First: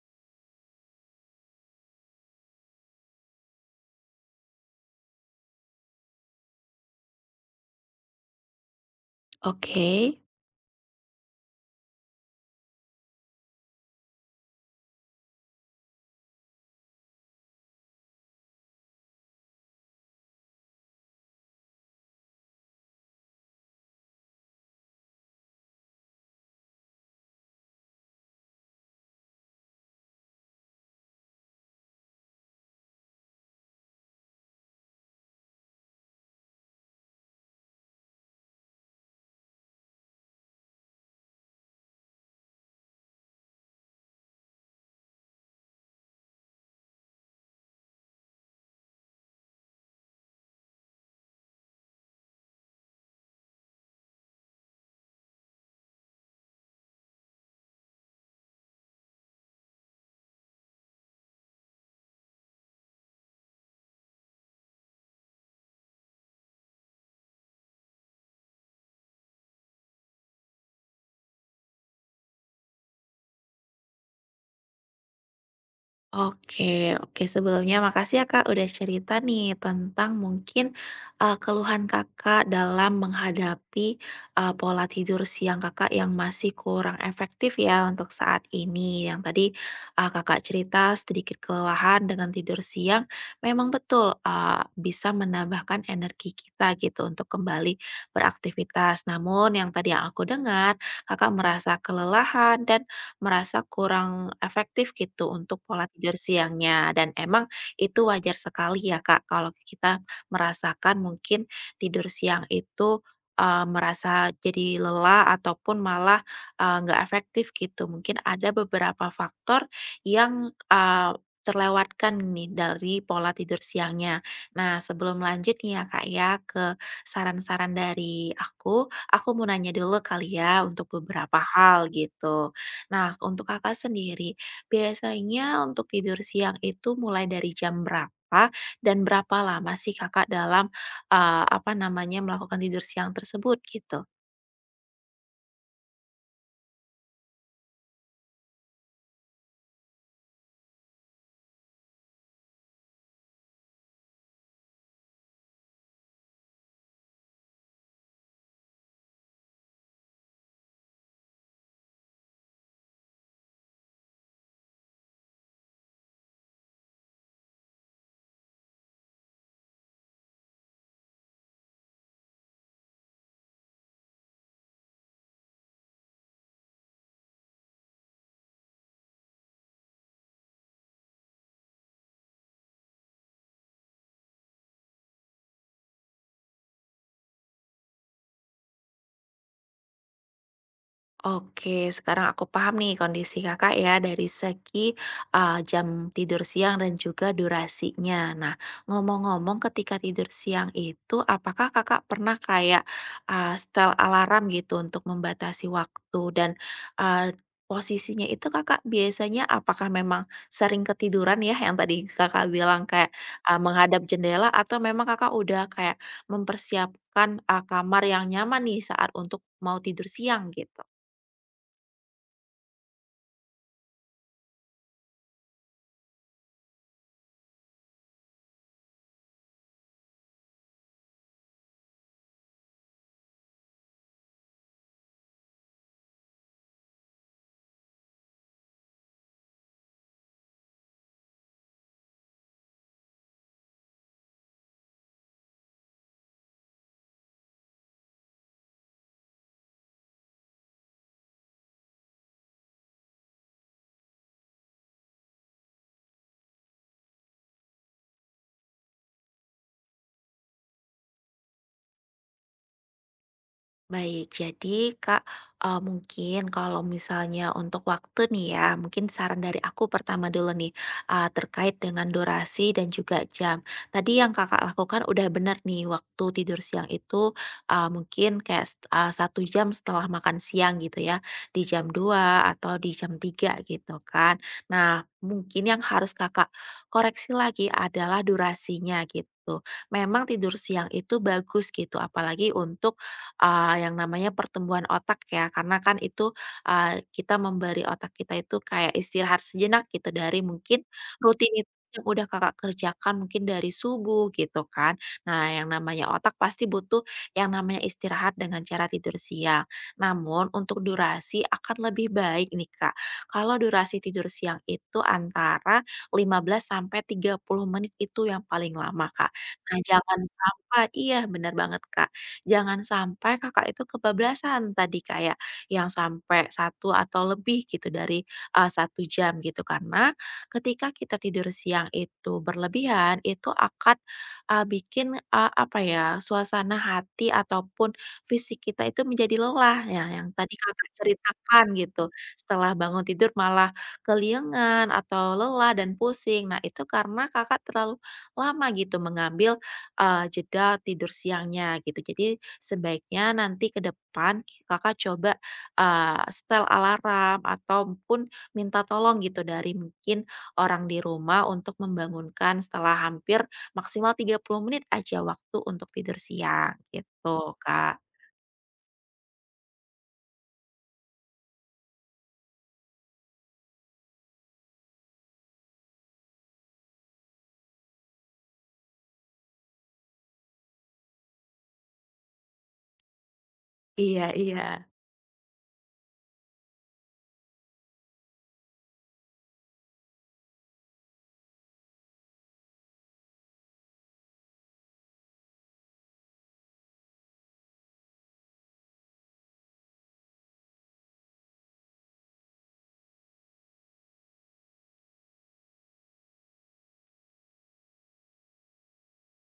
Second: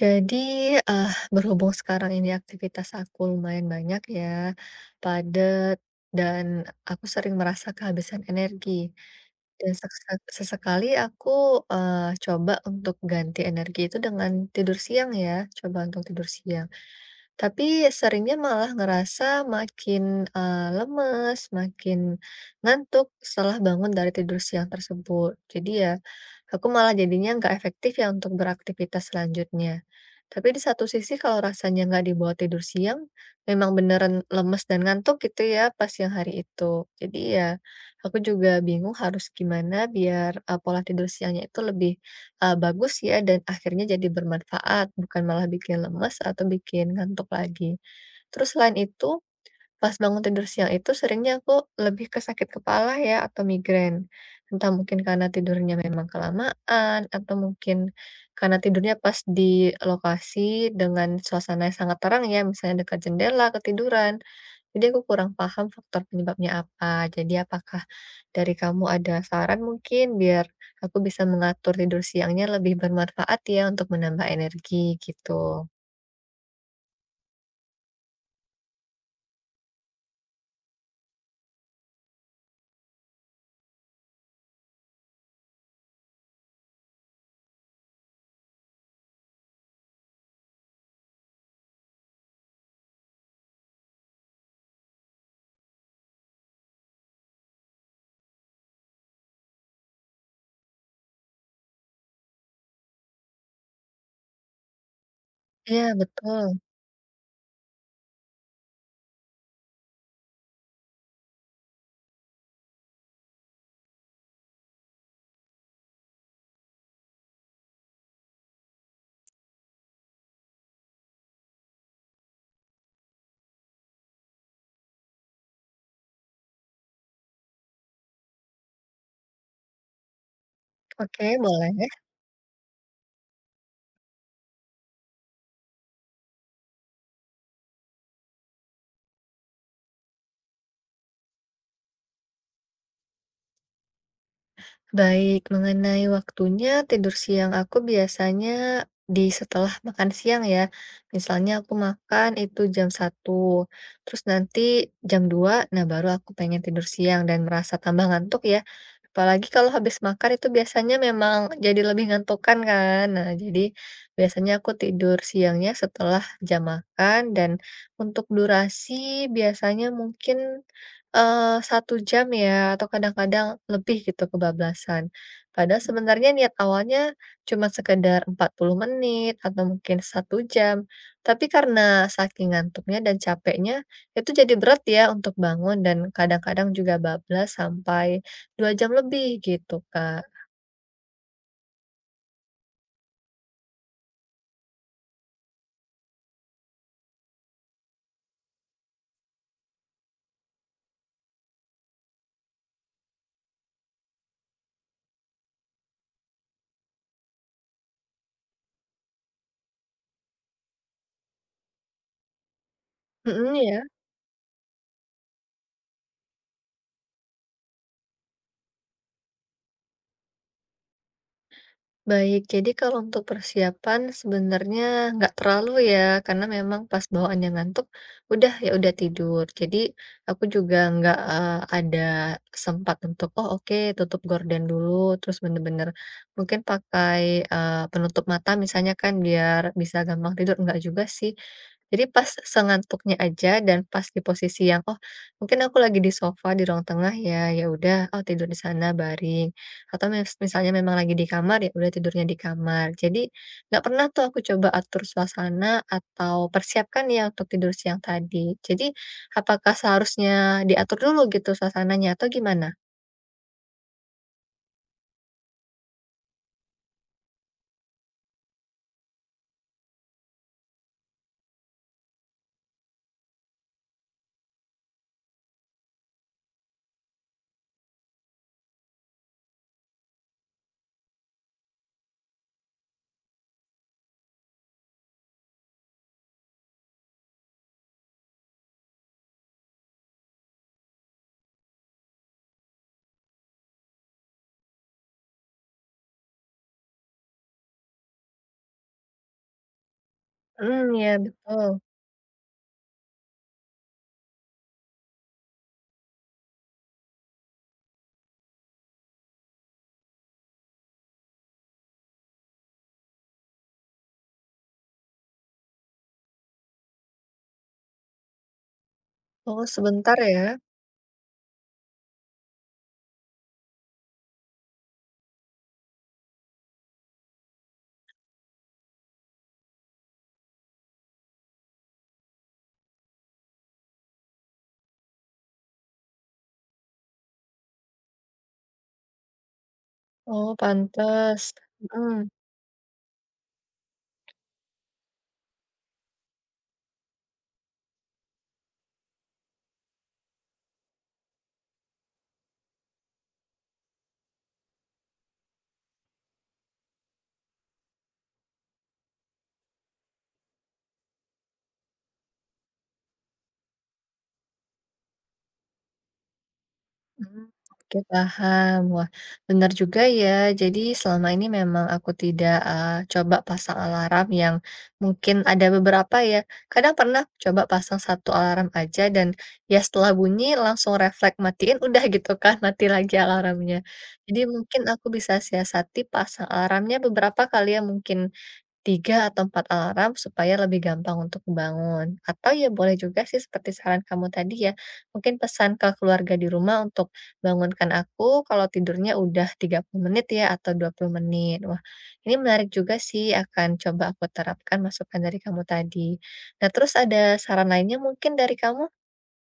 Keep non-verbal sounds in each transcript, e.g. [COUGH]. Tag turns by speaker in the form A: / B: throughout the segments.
A: Jadi, eh, berhubung sekarang ini aktivitas aku lumayan banyak ya, padat, dan aku sering merasa kehabisan energi. Dan
B: Oke.
A: sesekali aku eh, coba untuk ganti energi itu dengan tidur siang ya, coba untuk tidur siang. Tapi seringnya malah ngerasa makin, lemes, makin ngantuk setelah bangun dari tidur siang tersebut. Jadi ya, aku malah jadinya nggak efektif ya untuk beraktivitas selanjutnya. Tapi di satu sisi kalau rasanya nggak dibawa tidur siang, memang beneran lemes dan ngantuk gitu ya pas siang hari itu. Jadi ya, aku juga bingung harus gimana biar, pola tidur siangnya itu lebih bagus ya dan akhirnya jadi bermanfaat, bukan malah bikin lemes atau bikin ngantuk lagi. Terus selain itu, pas bangun tidur siang itu seringnya aku lebih ke sakit kepala ya atau migrain. Entah mungkin karena tidurnya memang kelamaan atau mungkin karena tidurnya pas di lokasi dengan suasana yang sangat terang ya, misalnya dekat jendela, ketiduran. Jadi aku kurang paham faktor penyebabnya apa. Jadi apakah dari kamu ada saran mungkin biar aku bisa mengatur tidur siangnya lebih bermanfaat ya untuk menambah energi gitu?
B: Oke oke. Sebelumnya makasih ya, Kak, udah cerita nih tentang mungkin, keluhan Kakak dalam menghadapi, pola tidur siang Kakak yang masih kurang efektif ya untuk saat ini. Yang tadi, Kakak cerita sedikit kelelahan dengan tidur siang, memang betul, bisa menambahkan energi kita gitu untuk kembali beraktivitas. Namun yang tadi yang aku dengar, Kakak merasa kelelahan dan merasa kurang efektif gitu untuk
A: Iya
B: pola tidur
A: betul.
B: siangnya. Dan emang itu wajar sekali ya Kak, kalau kita merasakan mungkin tidur siang itu merasa jadi lelah ataupun malah nggak efektif gitu. Mungkin ada beberapa faktor yang terlewatkan nih dari pola tidur siangnya. Nah, sebelum lanjut nih ya Kak ya ke saran-saran dari aku mau nanya dulu kali ya untuk
A: Oke
B: beberapa
A: boleh.
B: hal gitu. Nah, untuk Kakak sendiri, biasanya untuk tidur siang itu mulai dari jam berapa? Dan berapa lama sih Kakak dalam, apa namanya, melakukan tidur siang tersebut, gitu?
A: Baik, mengenai waktunya tidur siang aku biasanya di setelah makan siang ya. Misalnya aku makan itu jam 1 terus nanti jam 2 nah baru aku pengen tidur siang dan merasa tambah ngantuk ya. Apalagi kalau habis makan itu biasanya memang jadi lebih ngantukan kan. Nah, jadi biasanya aku tidur siangnya setelah jam makan dan untuk durasi biasanya mungkin 1 jam ya atau kadang-kadang lebih gitu kebablasan. Padahal sebenarnya niat awalnya cuma sekedar 40 menit atau mungkin 1 jam, tapi karena saking ngantuknya dan capeknya, itu jadi berat ya untuk bangun dan kadang-kadang juga bablas sampai 2 jam lebih gitu, Kak.
B: Oke, sekarang aku paham nih kondisi Kakak ya dari segi, jam tidur siang dan juga durasinya. Nah, ngomong-ngomong ketika tidur siang itu apakah Kakak pernah kayak, setel alarm gitu untuk membatasi waktu dan, eee, posisinya itu Kakak biasanya apakah memang sering ketiduran ya yang tadi Kakak bilang kayak,
A: Mhm, ya.
B: menghadap jendela atau memang Kakak udah kayak mempersiapkan, kamar yang nyaman nih saat untuk mau tidur siang gitu?
A: Baik, jadi kalau untuk persiapan sebenarnya nggak terlalu ya, karena memang pas bawaannya ngantuk, udah ya udah tidur. Jadi aku juga nggak ada sempat untuk, oh oke tutup gorden dulu, terus bener-bener mungkin pakai penutup mata misalnya kan biar bisa gampang tidur. Nggak juga sih, jadi pas sengantuknya aja dan pas di posisi yang, "Oh, mungkin aku lagi di sofa di ruang tengah ya, ya udah, oh tidur di sana baring," atau misalnya memang lagi di kamar, ya udah tidurnya di kamar. Jadi nggak pernah tuh aku coba atur suasana atau persiapkan ya untuk tidur siang tadi. Jadi apakah seharusnya diatur dulu gitu suasananya atau gimana?
B: Baik, jadi Kak, mungkin kalau misalnya untuk waktu nih ya, mungkin saran dari aku pertama dulu nih, terkait dengan durasi dan juga jam. Tadi yang Kakak lakukan udah benar nih, waktu tidur siang itu, mungkin kayak set 1 jam setelah makan siang gitu ya, di jam 2 atau di jam 3 gitu kan. Nah, mungkin yang harus Kakak koreksi lagi adalah durasinya gitu. Memang tidur siang itu bagus gitu, apalagi untuk yang namanya pertumbuhan otak ya, karena kan itu, kita memberi otak kita itu kayak istirahat sejenak gitu dari mungkin
A: Hmm, ya
B: rutinitas
A: betul.
B: yang udah Kakak kerjakan mungkin dari subuh gitu kan. Nah, yang namanya otak pasti butuh yang namanya istirahat dengan cara tidur siang. Namun untuk durasi akan lebih baik nih Kak, kalau durasi tidur siang itu antara 15 sampai 30 menit itu yang paling lama Kak.
A: Oh,
B: Nah,
A: sebentar
B: jangan
A: ya?
B: sampai iya benar banget Kak, jangan sampai Kakak itu kebablasan tadi kayak yang sampai satu atau lebih gitu dari, 1 jam gitu. Karena ketika kita tidur siang itu berlebihan, itu akan, bikin, apa ya, suasana hati ataupun fisik kita itu menjadi lelah ya yang
A: Oh,
B: tadi Kakak
A: pantas.
B: ceritakan gitu.
A: Mhm.
B: Setelah bangun tidur malah keliengan atau lelah dan pusing. Nah itu karena Kakak terlalu lama gitu mengambil jeda tidur siangnya gitu. Jadi sebaiknya nanti ke depan Kakak coba, setel alarm ataupun minta tolong gitu dari mungkin orang di rumah untuk membangunkan setelah hampir maksimal 30 menit aja waktu untuk tidur siang
A: Mmm,
B: gitu,
A: oke
B: Kak.
A: paham. Wah, benar juga ya. Jadi selama ini memang aku tidak, coba pasang alarm yang mungkin ada beberapa ya, kadang pernah coba pasang satu alarm aja dan ya setelah bunyi langsung refleks matiin udah gitu kan, [LAUGHS] mati lagi alarmnya.
B: Iya
A: Jadi mungkin
B: iya.
A: aku bisa siasati pasang alarmnya beberapa kali ya mungkin, 3 atau 4 alarm supaya lebih gampang untuk bangun. Atau ya boleh juga sih seperti saran kamu tadi ya, mungkin pesan ke keluarga di rumah untuk bangunkan aku kalau tidurnya udah 30 menit ya atau 20 menit. Wah, ini menarik juga sih akan coba aku terapkan masukan dari kamu tadi. Nah, terus ada saran lainnya mungkin dari kamu?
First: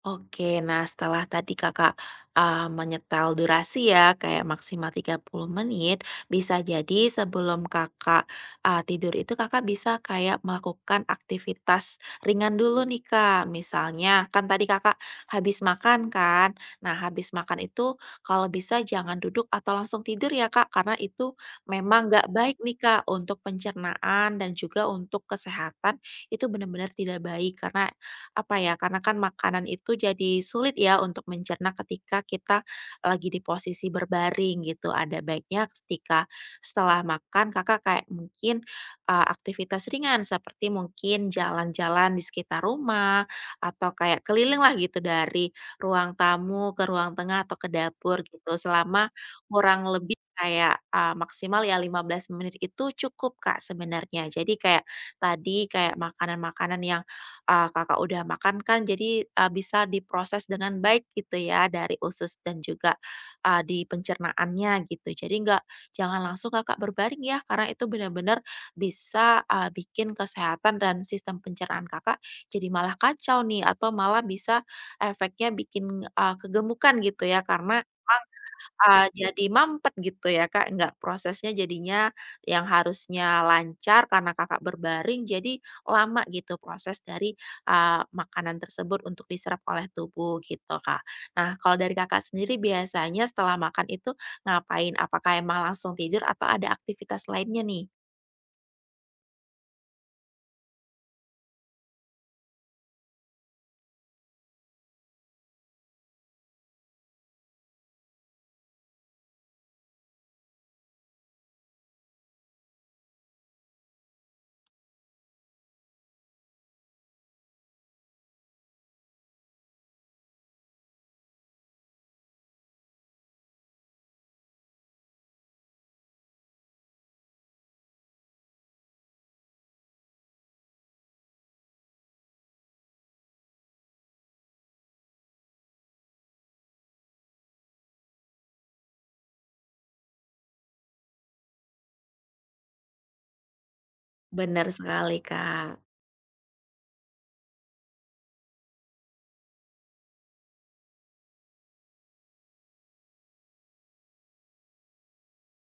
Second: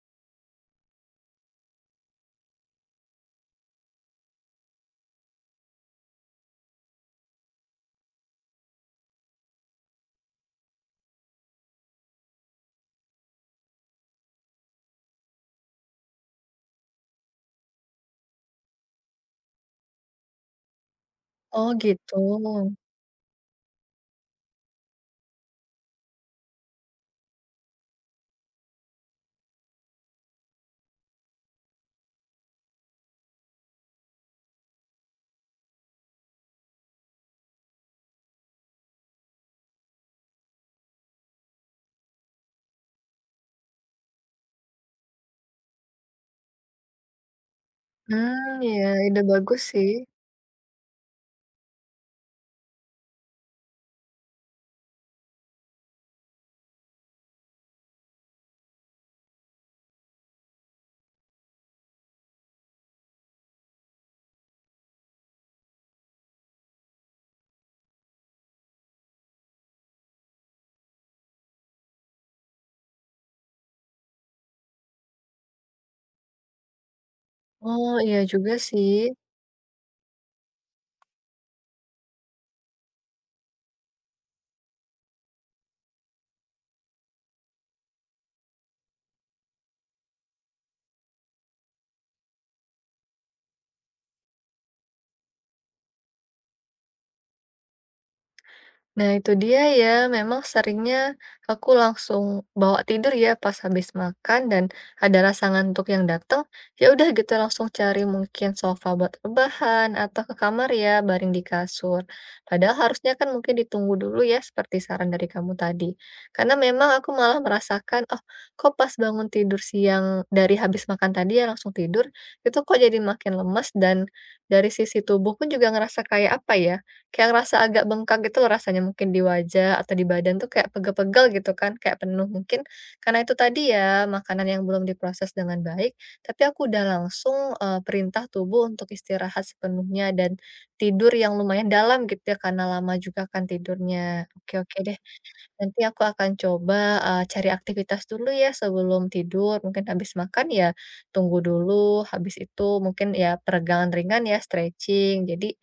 B: Oke, nah setelah tadi Kakak, menyetel durasi ya, kayak maksimal 30 menit, bisa jadi sebelum Kakak, tidur itu Kakak bisa kayak melakukan aktivitas ringan dulu nih Kak. Misalnya, kan tadi Kakak habis makan kan? Nah, habis makan itu kalau bisa jangan duduk atau langsung tidur ya Kak, karena itu
A: Oh,
B: memang
A: gitu.
B: nggak baik nih Kak untuk pencernaan dan juga untuk kesehatan, itu benar-benar tidak baik karena apa ya, karena kan makanan itu jadi sulit ya untuk mencerna ketika kita lagi di posisi berbaring gitu. Ada baiknya ketika setelah makan Kakak kayak mungkin, aktivitas ringan seperti mungkin jalan-jalan di sekitar rumah atau kayak keliling lah gitu dari ruang tamu ke ruang tengah atau ke dapur gitu
A: Hmm, ya
B: selama
A: ide bagus
B: kurang
A: sih.
B: lebih kayak, maksimal ya 15 menit itu cukup Kak sebenarnya. Jadi kayak tadi, kayak makanan-makanan yang Kakak udah makan kan jadi, bisa diproses dengan baik gitu ya dari usus dan juga, di pencernaannya gitu. Jadi nggak jangan langsung Kakak berbaring ya karena itu benar-benar bisa, bikin kesehatan dan sistem pencernaan Kakak jadi malah kacau nih atau malah bisa efeknya bikin, kegemukan gitu ya karena
A: Oh, iya juga sih.
B: Jadi mampet gitu ya, Kak, nggak prosesnya jadinya yang harusnya lancar karena Kakak berbaring jadi lama gitu proses dari, makanan tersebut untuk diserap oleh tubuh gitu, Kak. Nah, kalau dari Kakak sendiri biasanya setelah makan itu ngapain? Apakah emang langsung tidur atau ada aktivitas lainnya nih?
A: Nah, itu dia ya, memang seringnya aku langsung bawa tidur ya pas habis makan dan ada rasa ngantuk yang datang, ya udah gitu langsung cari mungkin sofa buat rebahan atau ke kamar ya baring di kasur. Padahal harusnya kan mungkin ditunggu dulu ya seperti saran dari kamu tadi. Karena memang aku malah merasakan, oh kok pas bangun tidur siang dari habis makan tadi ya langsung tidur, itu kok jadi makin lemas dan dari sisi tubuh pun juga ngerasa kayak apa ya, kayak ngerasa agak bengkak gitu loh rasanya mungkin di wajah atau di badan tuh kayak pegel-pegel gitu kan, kayak penuh. Mungkin karena itu tadi ya, makanan yang belum diproses dengan baik, tapi aku udah langsung, perintah tubuh untuk istirahat sepenuhnya dan tidur yang lumayan dalam gitu ya, karena lama juga kan tidurnya. Oke
B: Bener
A: oke deh.
B: sekali,
A: Nanti
B: Kak.
A: aku akan coba, cari aktivitas dulu ya sebelum tidur, mungkin habis makan ya tunggu dulu, habis itu mungkin ya peregangan ringan ya, stretching. Jadi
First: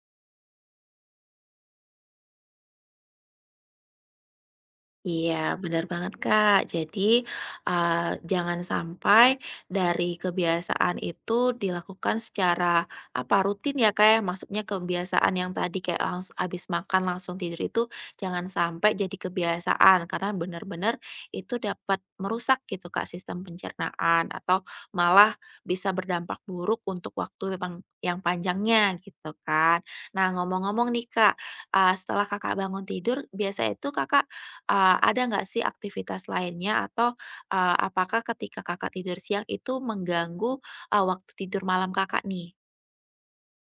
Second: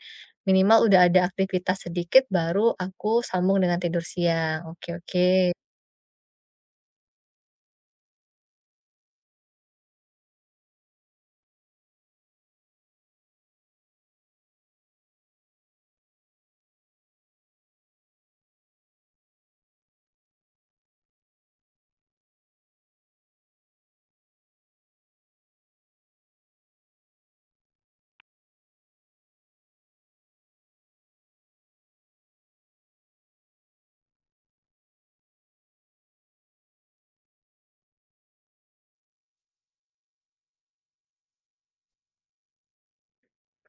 A: minimal udah ada aktivitas sedikit baru aku sambung dengan tidur siang. Oke oke.
B: Iya, benar banget, Kak. Jadi, jangan sampai dari kebiasaan itu dilakukan secara, apa, rutin ya, Kak, ya. Maksudnya kebiasaan yang tadi kayak langsung habis makan langsung tidur itu jangan sampai jadi kebiasaan, karena benar-benar itu dapat merusak gitu, Kak, sistem pencernaan atau malah bisa berdampak buruk untuk waktu yang panjangnya gitu kan. Nah, ngomong-ngomong nih, Kak, setelah Kakak bangun tidur biasa itu Kakak ada nggak sih aktivitas lainnya atau, apakah ketika Kakak tidur siang itu mengganggu, waktu tidur malam Kakak nih?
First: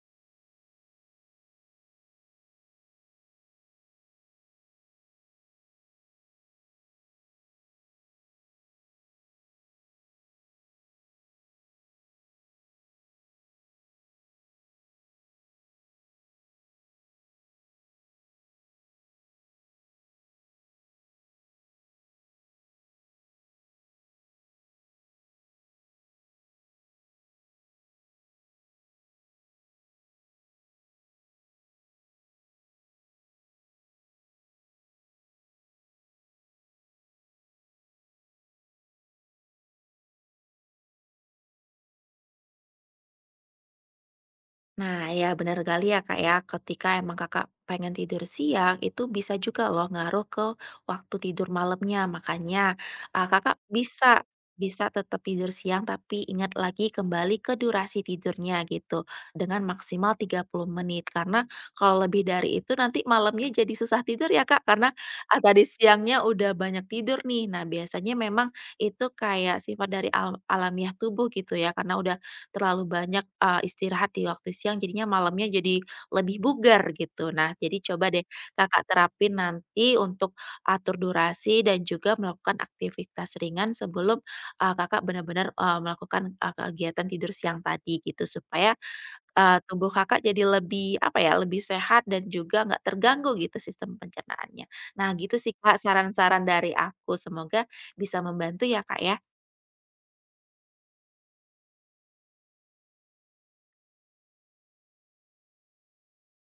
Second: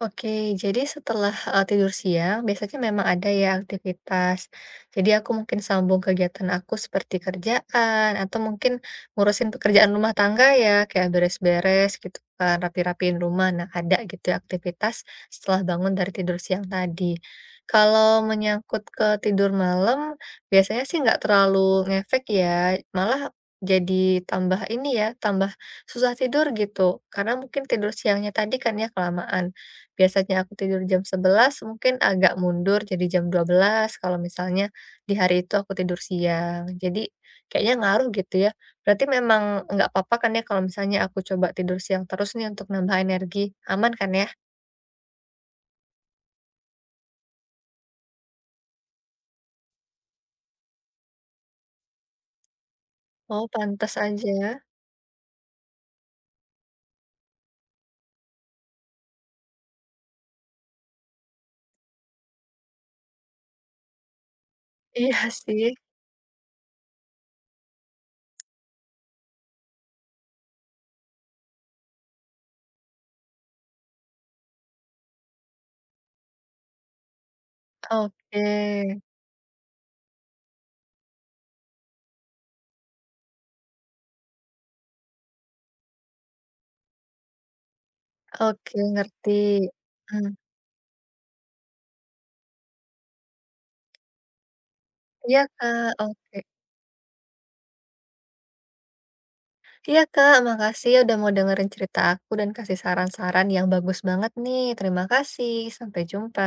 A: Oke, jadi setelah, tidur siang biasanya memang ada ya aktivitas. Jadi aku mungkin sambung kegiatan aku seperti kerjaan atau mungkin ngurusin pekerjaan rumah tangga ya, kayak beres-beres gitu kan, rapi-rapiin rumah. Nah, ada gitu ya aktivitas setelah bangun dari tidur siang tadi. Kalau menyangkut ke tidur malam, biasanya sih nggak terlalu ngefek ya, malah jadi tambah ini ya, tambah susah tidur gitu, karena mungkin tidur siangnya tadi kan ya kelamaan. Biasanya aku tidur jam 11 mungkin agak mundur jadi jam 12 kalau misalnya di hari itu aku tidur siang. Jadi kayaknya ngaruh gitu ya. Berarti memang nggak apa-apa kan ya kalau misalnya aku coba tidur siang terus nih untuk nambah energi, aman kan ya?
B: Nah, ya benar kali ya Kak ya, ketika emang Kakak pengen tidur siang, itu bisa juga loh ngaruh ke waktu tidur malamnya. Makanya,
A: Oh,
B: Kakak
A: pantas
B: bisa
A: aja.
B: bisa tetap tidur siang, tapi ingat lagi kembali ke durasi tidurnya gitu, dengan maksimal 30 menit. Karena kalau lebih dari itu nanti malamnya jadi susah tidur ya Kak, karena,
A: Iya
B: tadi
A: sih.
B: siangnya udah banyak tidur nih. Nah, biasanya memang itu kayak sifat dari alamiah tubuh gitu ya, karena udah terlalu banyak, istirahat di waktu siang jadinya malamnya jadi lebih bugar gitu. Nah, jadi coba deh
A: Oke.
B: Kakak terapin nanti untuk atur durasi dan juga melakukan aktivitas ringan sebelum, Kakak benar-benar, melakukan, kegiatan tidur siang tadi gitu supaya,
A: Oke ngerti.
B: tubuh Kakak
A: Mmm,
B: jadi lebih apa ya, lebih sehat dan juga nggak terganggu gitu sistem pencernaannya. Nah gitu
A: iya
B: sih Kak
A: Kak, oke.
B: saran-saran dari aku semoga bisa membantu ya Kak ya.
A: Iya Kak, makasih ya udah mau dengerin cerita aku dan kasih saran-saran yang bagus banget nih. Terima kasih, sampai jumpa.